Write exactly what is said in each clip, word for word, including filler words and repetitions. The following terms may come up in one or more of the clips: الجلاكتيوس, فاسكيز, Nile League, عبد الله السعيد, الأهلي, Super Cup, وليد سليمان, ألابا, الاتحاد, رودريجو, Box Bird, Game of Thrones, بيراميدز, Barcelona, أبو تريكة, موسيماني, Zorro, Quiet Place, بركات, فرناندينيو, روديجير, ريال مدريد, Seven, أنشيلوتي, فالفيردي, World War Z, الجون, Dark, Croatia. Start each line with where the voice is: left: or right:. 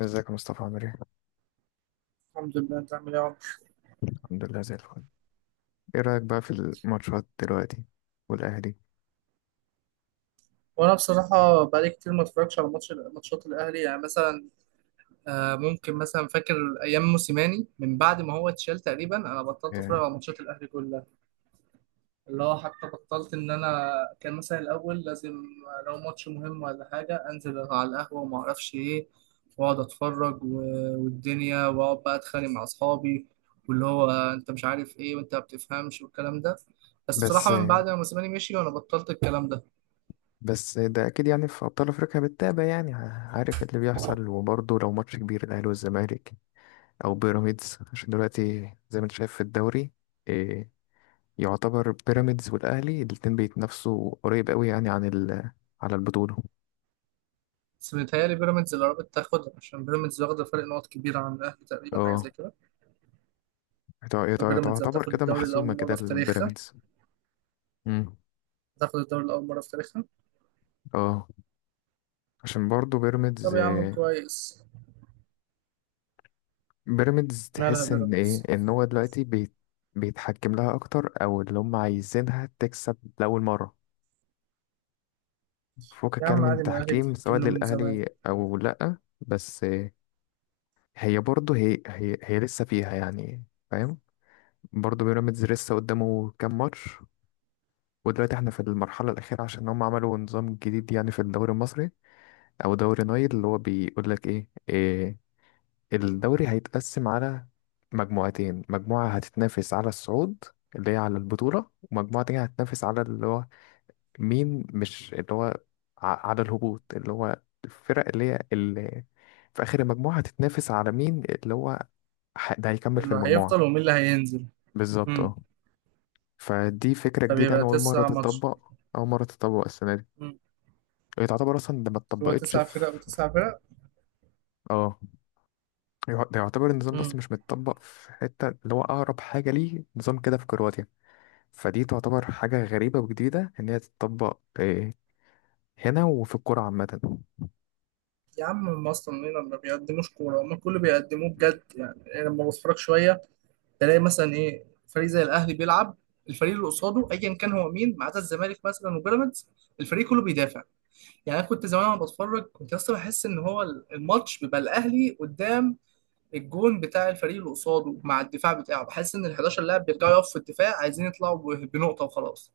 left: ازيك يا مصطفى عامل ايه؟
right: الحمد لله. انت عامل ايه يا عمر؟
left: الحمد لله زي الفل. ايه رأيك بقى في الماتشات دلوقتي والأهلي؟
right: وانا بصراحه بقالي كتير ما اتفرجش على ماتش ماتشات الاهلي، يعني مثلا آه، ممكن مثلا فاكر ايام موسيماني. من بعد ما هو اتشال تقريبا انا بطلت اتفرج
left: آه،
right: على ماتشات الاهلي كلها، اللي هو حتى بطلت ان انا كان مثلا الاول لازم، آه، لو ماتش مهم ولا حاجه انزل على القهوه وما اعرفش ايه، واقعد اتفرج و- والدنيا، واقعد بقى اتخانق مع اصحابي، واللي هو آه، انت مش عارف ايه وانت ما بتفهمش والكلام ده. بس
left: بس
right: بصراحه من بعد ما موسيماني مشي وانا بطلت الكلام ده.
left: بس ده أكيد يعني في أبطال أفريقيا بتتابع، يعني ع- عارف اللي بيحصل، وبرضه لو ماتش كبير الأهلي والزمالك أو بيراميدز، عشان دلوقتي زي ما انت شايف في الدوري. آه، يعتبر بيراميدز والأهلي الاتنين بيتنافسوا قريب قوي، يعني عن ال على البطولة.
right: بس متهيألي بيراميدز اللي قربت تاخدها، عشان بيراميدز واخدة فرق نقط كبيرة عن الأهلي، تقريبا حاجة
left: اه،
right: زي كده.
left: يتع- يتع-
right: فبيراميدز
left: تعتبر
right: هتاخد
left: كده
right: الدوري
left: محسومة
right: لأول
left: كده
right: مرة في تاريخها،
left: البيراميدز. مم.
right: هتاخد الدوري لأول مرة في تاريخها.
left: اه، عشان برضه
right: طب
left: بيراميدز
right: يا عم كويس،
left: بيراميدز
right: مالها
left: تحس ان ايه،
right: بيراميدز.
left: ان هو دلوقتي بيت بيتحكم لها اكتر، او اللي هم عايزينها تكسب لاول مره فوق،
right: يا
left: كان
right: عم
left: من
right: عادي، ما الأهلي
left: تحكيم سواء
right: بيتحكم له من زمان.
left: للاهلي او لا. بس هي برضه هي هي هي لسه فيها يعني، فاهم. برضه بيراميدز لسه قدامه كام ماتش، ودلوقتي احنا في المرحله الاخيره عشان هم عملوا نظام جديد يعني في الدوري المصري او دوري نايل. اللي هو بيقول لك ايه, إيه، الدوري هيتقسم على مجموعتين، مجموعة هتتنافس على الصعود اللي هي على البطولة، ومجموعة تانية هتتنافس على اللي هو مين مش اللي هو ع- على الهبوط، اللي هو الفرق اللي هي اللي في آخر المجموعة هتتنافس على مين اللي هو ح- ده هيكمل في
right: اللي
left: المجموعة.
right: هيفضل ومين اللي هينزل.
left: بالظبط
right: مم.
left: اه. فدي فكرة جديدة، أنا
right: فبيبقى
left: أول مرة
right: تسع ماتش.
left: تتطبق أول مرة تتطبق السنة دي.
right: مم.
left: هي تعتبر أصلا ده ما
right: هو
left: اتطبقتش
right: تسع
left: في.
right: فرق وتسع فرق.
left: اه، يع- ده يعتبر النظام ده أصلا
right: مم.
left: مش متطبق في حتة، اللي هو أقرب حاجة ليه نظام كده في كرواتيا. فدي تعتبر حاجة غريبة وجديدة إن هي تتطبق إيه، هنا وفي الكورة عامة.
right: يا عم هم أصلا هنا ما بيقدموش كورة، هم كله بيقدموه بجد. يعني أنا لما بتفرج شوية تلاقي مثلا ايه فريق زي الاهلي بيلعب، الفريق اللي قصاده ايا كان هو مين ما عدا الزمالك مثلا وبيراميدز، الفريق كله بيدافع. يعني انا كنت زمان وانا بتفرج كنت اصلا بحس ان هو الماتش بيبقى الاهلي قدام الجون بتاع الفريق اللي قصاده مع الدفاع بتاعه، بحس ان ال حداشر لاعب بيرجعوا يقفوا في الدفاع عايزين يطلعوا ب- بنقطه وخلاص.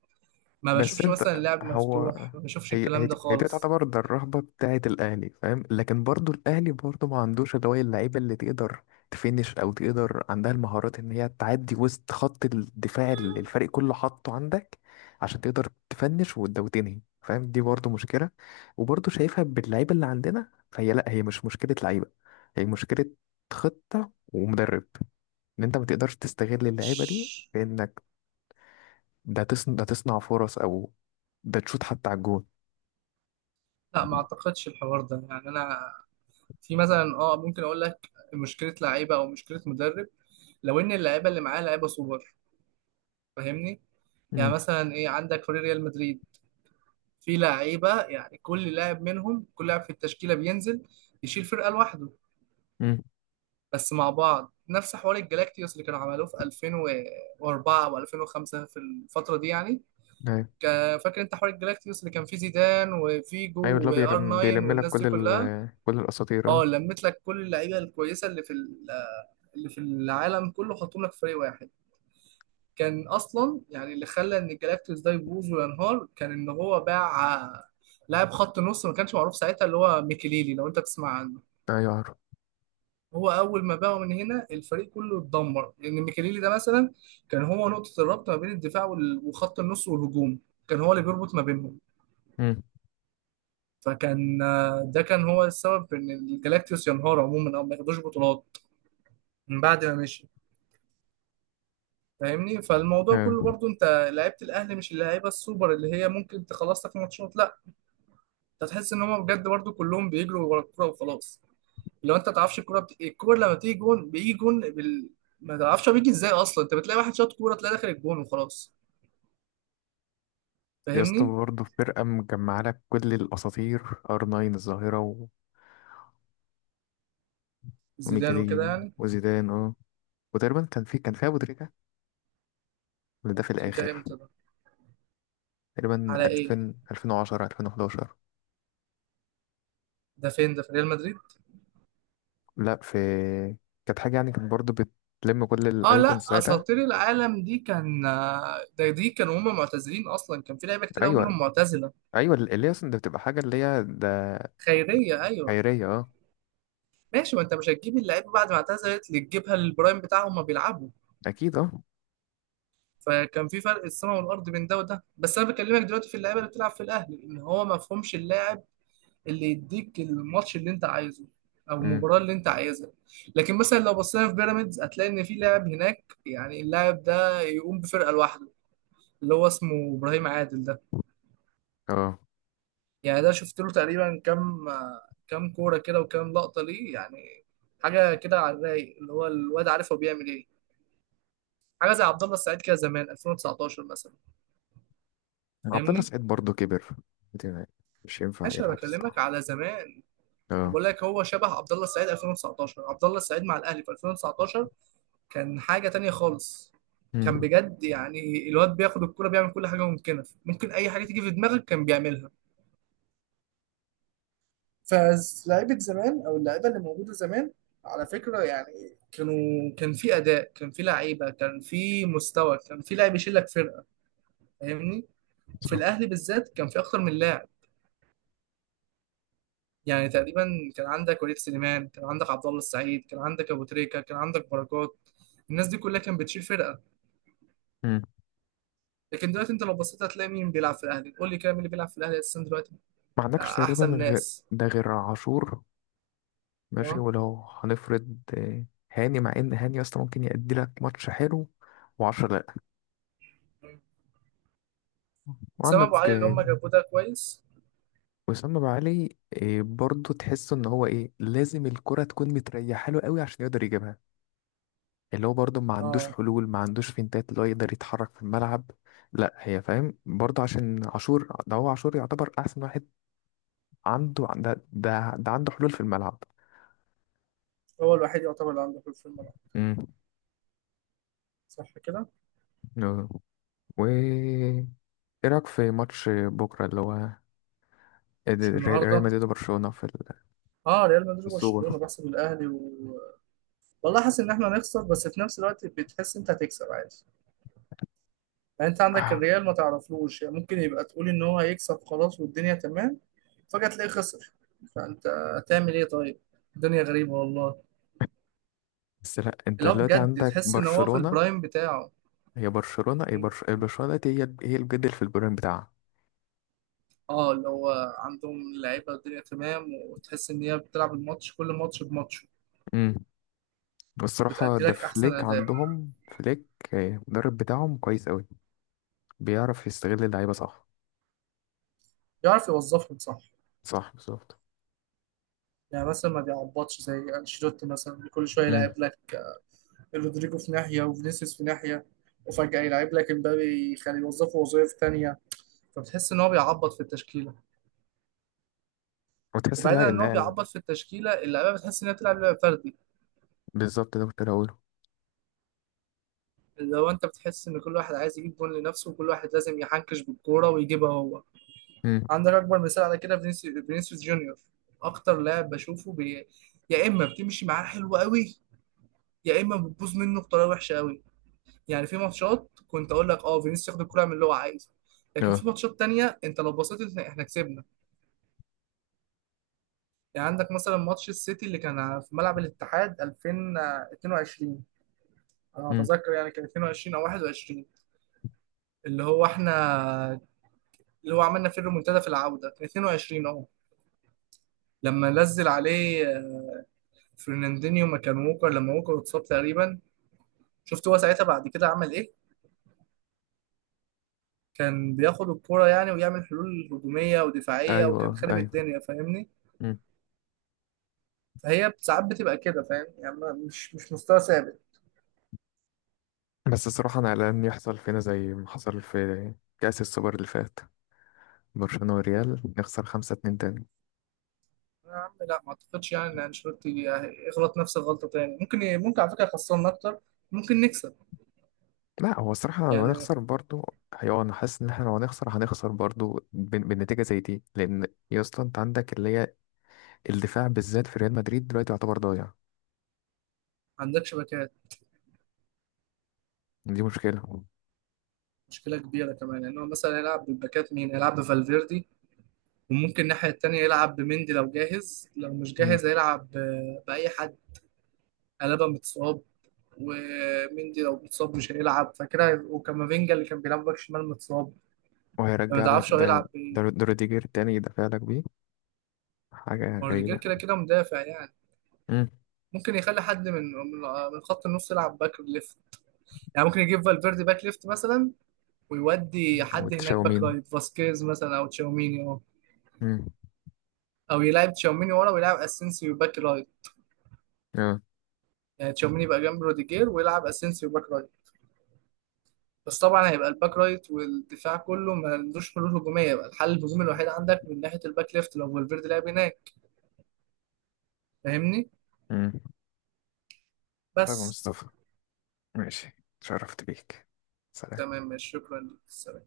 right: ما
left: بس
right: بشوفش
left: أنت،
right: مثلا لعب
left: هو،
right: مفتوح، ما بشوفش
left: هي هي
right: الكلام ده
left: دي هي دي
right: خالص.
left: تعتبر ده الرهبة بتاعة الأهلي، فاهم. لكن برضو الأهلي برضو ما عندوش اللي هو اللعيبة اللي تقدر تفنش أو تقدر، عندها المهارات إن هي تعدي وسط خط الدفاع اللي الفريق كله حاطه عندك، عشان تقدر تفنش وت- وتنهي، فاهم. دي برضو مشكلة، وبرضو شايفها باللعيبة اللي عندنا، فهي لأ، هي مش مشكلة لعيبة، هي مشكلة خطة ومدرب، ان انت ما تقدرش تستغل اللعيبه دي
right: مش
left: في انك ده تصنع ده تصنع فرص، او ده تشوط حتى على الجون.
right: لا، ما اعتقدش الحوار ده. يعني انا في مثلا اه ممكن اقول لك مشكله لعيبه او مشكله مدرب، لو ان اللعيبه اللي معاه لعيبه سوبر. فاهمني؟ يعني
left: امم.
right: مثلا ايه، عندك فريق ريال مدريد في لعيبه، يعني كل لاعب منهم، كل لاعب في التشكيله بينزل يشيل فرقه لوحده،
left: امم.
right: بس مع بعض. نفس حوار الجلاكتيوس اللي كانوا عملوه في الفين واربعه او الفين وخمسه، في الفتره دي يعني.
left: ايوه.
right: كا- فاكر انت حوار الجلاكتيوس اللي كان فيه زيدان وفيجو
left: ايوه، اللي هو
right: وار
left: بيلم,
right: تسعه
left: بيلم لك
right: والناس
left: كل
right: دي كلها؟
left: ال كل الاساطير
right: اه،
left: اه.
right: لميت لك كل اللعيبه الكويسه اللي في ال- اللي في العالم كله، حطهم لك في فريق واحد. كان اصلا يعني اللي خلى ان الجلاكتيوس ده يبوظ وينهار كان ان هو باع آه، لاعب خط نص ما كانش معروف ساعتها، اللي هو ميكيليلي، لو انت تسمع عنه.
left: ايوه عارف.
right: هو اول ما باعه من هنا الفريق كله اتدمر، لان ميكيليلي ده مثلا كان هو نقطة الربط ما بين الدفاع وال- وخط النص والهجوم، كان هو اللي بيربط ما بينهم.
left: امم.
right: فكان آه، ده كان هو السبب في ان الجلاكتيوس ينهار عموما او ما ياخدوش بطولات من بعد ما مشي. فاهمني؟ فالموضوع كله
left: ايوه.
right: برضو، انت لعيبه الاهلي مش اللعيبه السوبر اللي هي ممكن تخلص لك ماتشات، لا. انت تحس ان هم بجد برضو كلهم بيجروا ورا الكوره وخلاص. لو انت ما تعرفش الكوره بت... الكوره لما بتيجي جون بيجي جون بال... ما تعرفش هو بيجي ازاي اصلا. انت بتلاقي واحد شاط كوره تلاقي داخل الجون وخلاص.
left: يا اسطى،
right: فاهمني؟
left: برضه في فرقه مجمعه لك كل الاساطير، ار ناين الظاهره، و-
right: زيدان وكده
left: وميكاليل
right: يعني.
left: وزيدان اه. وتقريبا كان في كان فيها ابو تريكه، ولا ده في
right: شركه
left: الاخر.
right: امتى ده،
left: تقريبا
right: على ايه؟
left: ألفين، ألفين وعشرة، ألفين وإحدى عشر.
right: ده فين، ده في ريال مدريد؟
left: لا، في، كانت حاجه يعني، كانت برضه بتلم كل
right: اه
left: الايكونز
right: لا،
left: ساعتها.
right: اساطير العالم دي كان، ده دي كانوا هم معتزلين اصلا، كان في لعيبه كتير قوي
left: ايوه.
right: منهم معتزله.
left: ايوه، ال- اللي هي اصلا ده بتبقى حاجه اللي هي ده،
right: خيريه ايوه.
left: خيريه اه.
right: ماشي ما انت مش هتجيب اللعيبه بعد ما اعتزلت، اللي تجيبها للبرايم بتاعهم ما بيلعبوا.
left: اكيد اه.
right: فكان في فرق السماء والارض بين ده وده. بس انا بكلمك دلوقتي في اللعيبه اللي بتلعب في الاهلي ان هو ما فهمش اللاعب اللي يديك الماتش اللي انت عايزه او
left: امم.
right: المباراه اللي انت عايزها. لكن مثلا لو بصينا في بيراميدز هتلاقي ان في لاعب هناك، يعني اللاعب ده يقوم بفرقه لوحده، اللي هو اسمه ابراهيم عادل ده.
left: اه.
right: يعني ده شفت له تقريبا كام كام كوره كده وكام لقطه ليه، يعني حاجه كده على الرايق، اللي هو الواد عارف هو بيعمل ايه. حاجه زي عبد الله السعيد كده زمان الفين وتسعتاشر مثلا.
left: عبد الله
right: فاهمني؟
left: سعيد برضه كبر دي، مش ينفع
right: ماشي انا
left: يلعب
right: بكلمك
left: الصراحه.
right: على زمان،
left: اه.
right: بقول لك هو شبه عبد الله السعيد الفين وتسعتاشر. عبد الله السعيد مع الاهلي في الفين وتسعتاشر كان حاجه تانية خالص. كان
left: امم.
right: بجد يعني الواد بياخد الكوره، بيعمل كل حاجه ممكنه، ممكن اي حاجه تيجي في دماغك كان بيعملها. فلاعيبه زمان او اللعيبه اللي موجوده زمان، على فكره يعني كانوا، كان في اداء، كان في لعيبه، كان في مستوى، كان في لاعب يشيل لك فرقه. فاهمني؟ وفي
left: صح.
right: الاهلي بالذات كان في اكتر من لاعب، يعني تقريبا كان عندك وليد سليمان، كان عندك عبد الله السعيد، كان عندك ابو تريكه، كان عندك بركات، الناس دي كلها كانت بتشيل فرقه.
left: امم.
right: لكن دلوقتي انت لو بصيت هتلاقي مين بيلعب في الاهلي؟ قول لي كده مين اللي بيلعب في الاهلي اساسا دلوقتي؟
left: ما عندكش تقريبا
right: احسن
left: غير
right: ناس
left: ده، غير عاشور. ماشي
right: اه
left: ولو. هنفرض آه، هاني، مع ان هاني اصلا ممكن يأدي لك ماتش حلو وعشرة، لا.
right: اسامه ابو
left: وعندك
right: علي اللي
left: آه،
right: هم جابوه ده كويس.
left: وسام ابو علي. آه، برضه تحس ان هو ايه، لازم الكرة تكون متريحه له قوي عشان يقدر يجيبها، اللي هو برضه ما عندوش
right: اه
left: حلول، ما عندوش فينتات اللي هو يقدر يتحرك في الملعب. لا، هي فاهم، برضه عشان عاشور ده، هو عاشور يعتبر احسن واحد عنده، ده ده, ده عنده حلول في الملعب.
right: هو الوحيد يعتبر اللي عنده في الملعب.
left: امم.
right: صح كده؟
left: آه. و ايه رايك في ماتش بكره، اللي هو
right: مش
left: ريال ريال
right: النهارده.
left: مدريد وبرشلونه في ال،
right: اه ريال
left: في
right: مدريد
left: السوبر.
right: وبرشلونه بحسب الاهلي و... والله حاسس ان احنا هنخسر، بس في نفس الوقت بتحس انت هتكسب عادي. يعني انت عندك
left: آه.
right: الريال ما تعرفلوش، يعني ممكن يبقى تقول ان هو هيكسب خلاص والدنيا تمام، فجأة تلاقيه خسر. فانت هتعمل ايه طيب؟ الدنيا غريبة والله.
left: بس لا، انت
right: لا
left: دلوقتي
right: بجد
left: عندك
right: تحس ان هو في
left: برشلونه.
right: البرايم بتاعه.
left: هي برشلونه هي
right: مم.
left: برش... برشلونه دلوقتي هي هي الجد في البرين بتاعها.
right: اه اللي هو عندهم لعيبة الدنيا تمام، وتحس ان هي بتلعب الماتش كل ماتش بماتشه،
left: امم. والصراحه
right: وبتأدي
left: ده
right: لك احسن
left: فليك،
right: اداء.
left: عندهم فليك. آه، المدرب بتاعهم كويس قوي، بيعرف يستغل اللعيبة صح.
right: يعرف يوظفهم صح.
left: صح بالظبط.
right: يعني مثلا ما بيعبطش زي انشيلوتي مثلا، اللي كل شويه يلعب
left: امم.
right: لك رودريجو في ناحيه وفينيسيوس في ناحيه، وفجاه يلعب لك امبابي يخليه يوظفه وظائف تانية. فبتحس ان هو بيعبط في التشكيله.
left: وتحس
right: وبعيدا
left: اللعيبة
right: عن ان هو
left: اللعيبة.
right: بيعبط في التشكيله، اللعيبه بتحس انها بتلعب لعب فردي،
left: بالظبط، ده كنت هقوله.
right: اللي هو انت بتحس ان كل واحد عايز يجيب جون لنفسه، وكل واحد لازم يحنكش بالكوره ويجيبها هو.
left: امم.
right: عندك اكبر مثال على كده فينيسيوس، فينيسيوس جونيور. اكتر لاعب بشوفه بي... يا اما بتمشي معاه حلو قوي، يا اما بتبوظ منه بطريقه وحشه قوي. يعني في ماتشات كنت اقول لك اه فينيسيوس ياخد الكوره يعمل اللي هو عايزه، لكن
left: اه.
right: في ماتشات تانية انت لو بصيت احنا إحنا كسبنا. يعني عندك مثلا ماتش السيتي اللي كان في ملعب الاتحاد الفين واتنين وعشرين، انا
left: امم.
right: اتذكر يعني كان اتنين وعشرين او واحد وعشرين، اللي هو احنا اللي هو عملنا فيه الريمونتادا في العوده كان اتنين وعشرين اهو. لما نزل عليه فرناندينيو مكان ووكر، لما ووكر اتصاب تقريبا، شفت هو ساعتها بعد كده عمل ايه؟ كان بياخد الكوره يعني ويعمل حلول هجوميه ودفاعيه،
left: ايوه.
right: وكان
left: آه،
right: خارب
left: ايوه.
right: الدنيا. فاهمني؟
left: امم.
right: فهي ساعات بتبقى كده، فاهم؟ يعني ما- مش مش مستوى ثابت.
left: بس الصراحه انا قلقان يحصل فينا زي ما حصل في كاس السوبر اللي فات، برشلونه والريال، نخسر خمسة اتنين تاني.
right: يا عم لا ما اعتقدش يعني ان انشيلوتي يغلط نفس الغلطه تاني. ممكن، ممكن على فكره يخسرنا اكتر، ممكن نكسب.
left: لا هو الصراحه لو
right: يعني ما
left: هنخسر برضو. ايوه، انا حاسس ان احنا لو هنخسر هنخسر برضو بن- بالنتيجه زي دي، لان يا اسطى انت عندك اللي هي الدفاع بالذات في ريال مدريد دلوقتي يعتبر ضايع.
right: عندكش باكات،
left: دي مشكله.
right: مشكلة كبيرة كمان، لأن هو مثلا يلعب بالباكات مين؟ يلعب بفالفيردي، وممكن الناحية التانية يلعب بمندي لو جاهز، لو مش
left: مم.
right: جاهز هيلعب ب- بأي حد. ألابا متصاب، ومندي لو متصاب مش هيلعب، فكده هيبقوا- وكامافينجا اللي كان بيلعب باك شمال متصاب. فما
left: وهيرجع لك
right: تعرفش هو
left: ده.
right: هيلعب
left: ده
right: بإيه.
left: رو- ده روديجير تاني يدافع لك بيه، حاجة
right: وروديجير
left: غريبة.
right: كده كده مدافع يعني.
left: مم.
right: ممكن يخلي حد من من من خط النص يلعب باك ليفت، يعني ممكن يجيب فالفيردي باك ليفت مثلا، ويودي حد هناك باك
left: وتشاومين.
right: رايت، فاسكيز مثلا أو تشاوميني، أو
left: مم.
right: أو يلعب تشاوميني ورا ويلعب اسينسيو باك رايت.
left: اه.
right: يعني تشاوميني يبقى جنب روديجير ويلعب اسينسيو باك رايت. بس طبعا هيبقى الباك رايت والدفاع كله ما عندوش حلول هجوميه، يبقى الحل الهجومي الوحيد عندك من ناحيه الباك ليفت لو فالفيردي لعب هناك. فاهمني؟
left: مم. طيب يا
right: بس.
left: مصطفى، ماشي، اتشرفت بيك، سلام.
right: تمام ماشي، شكرا لك، سلام.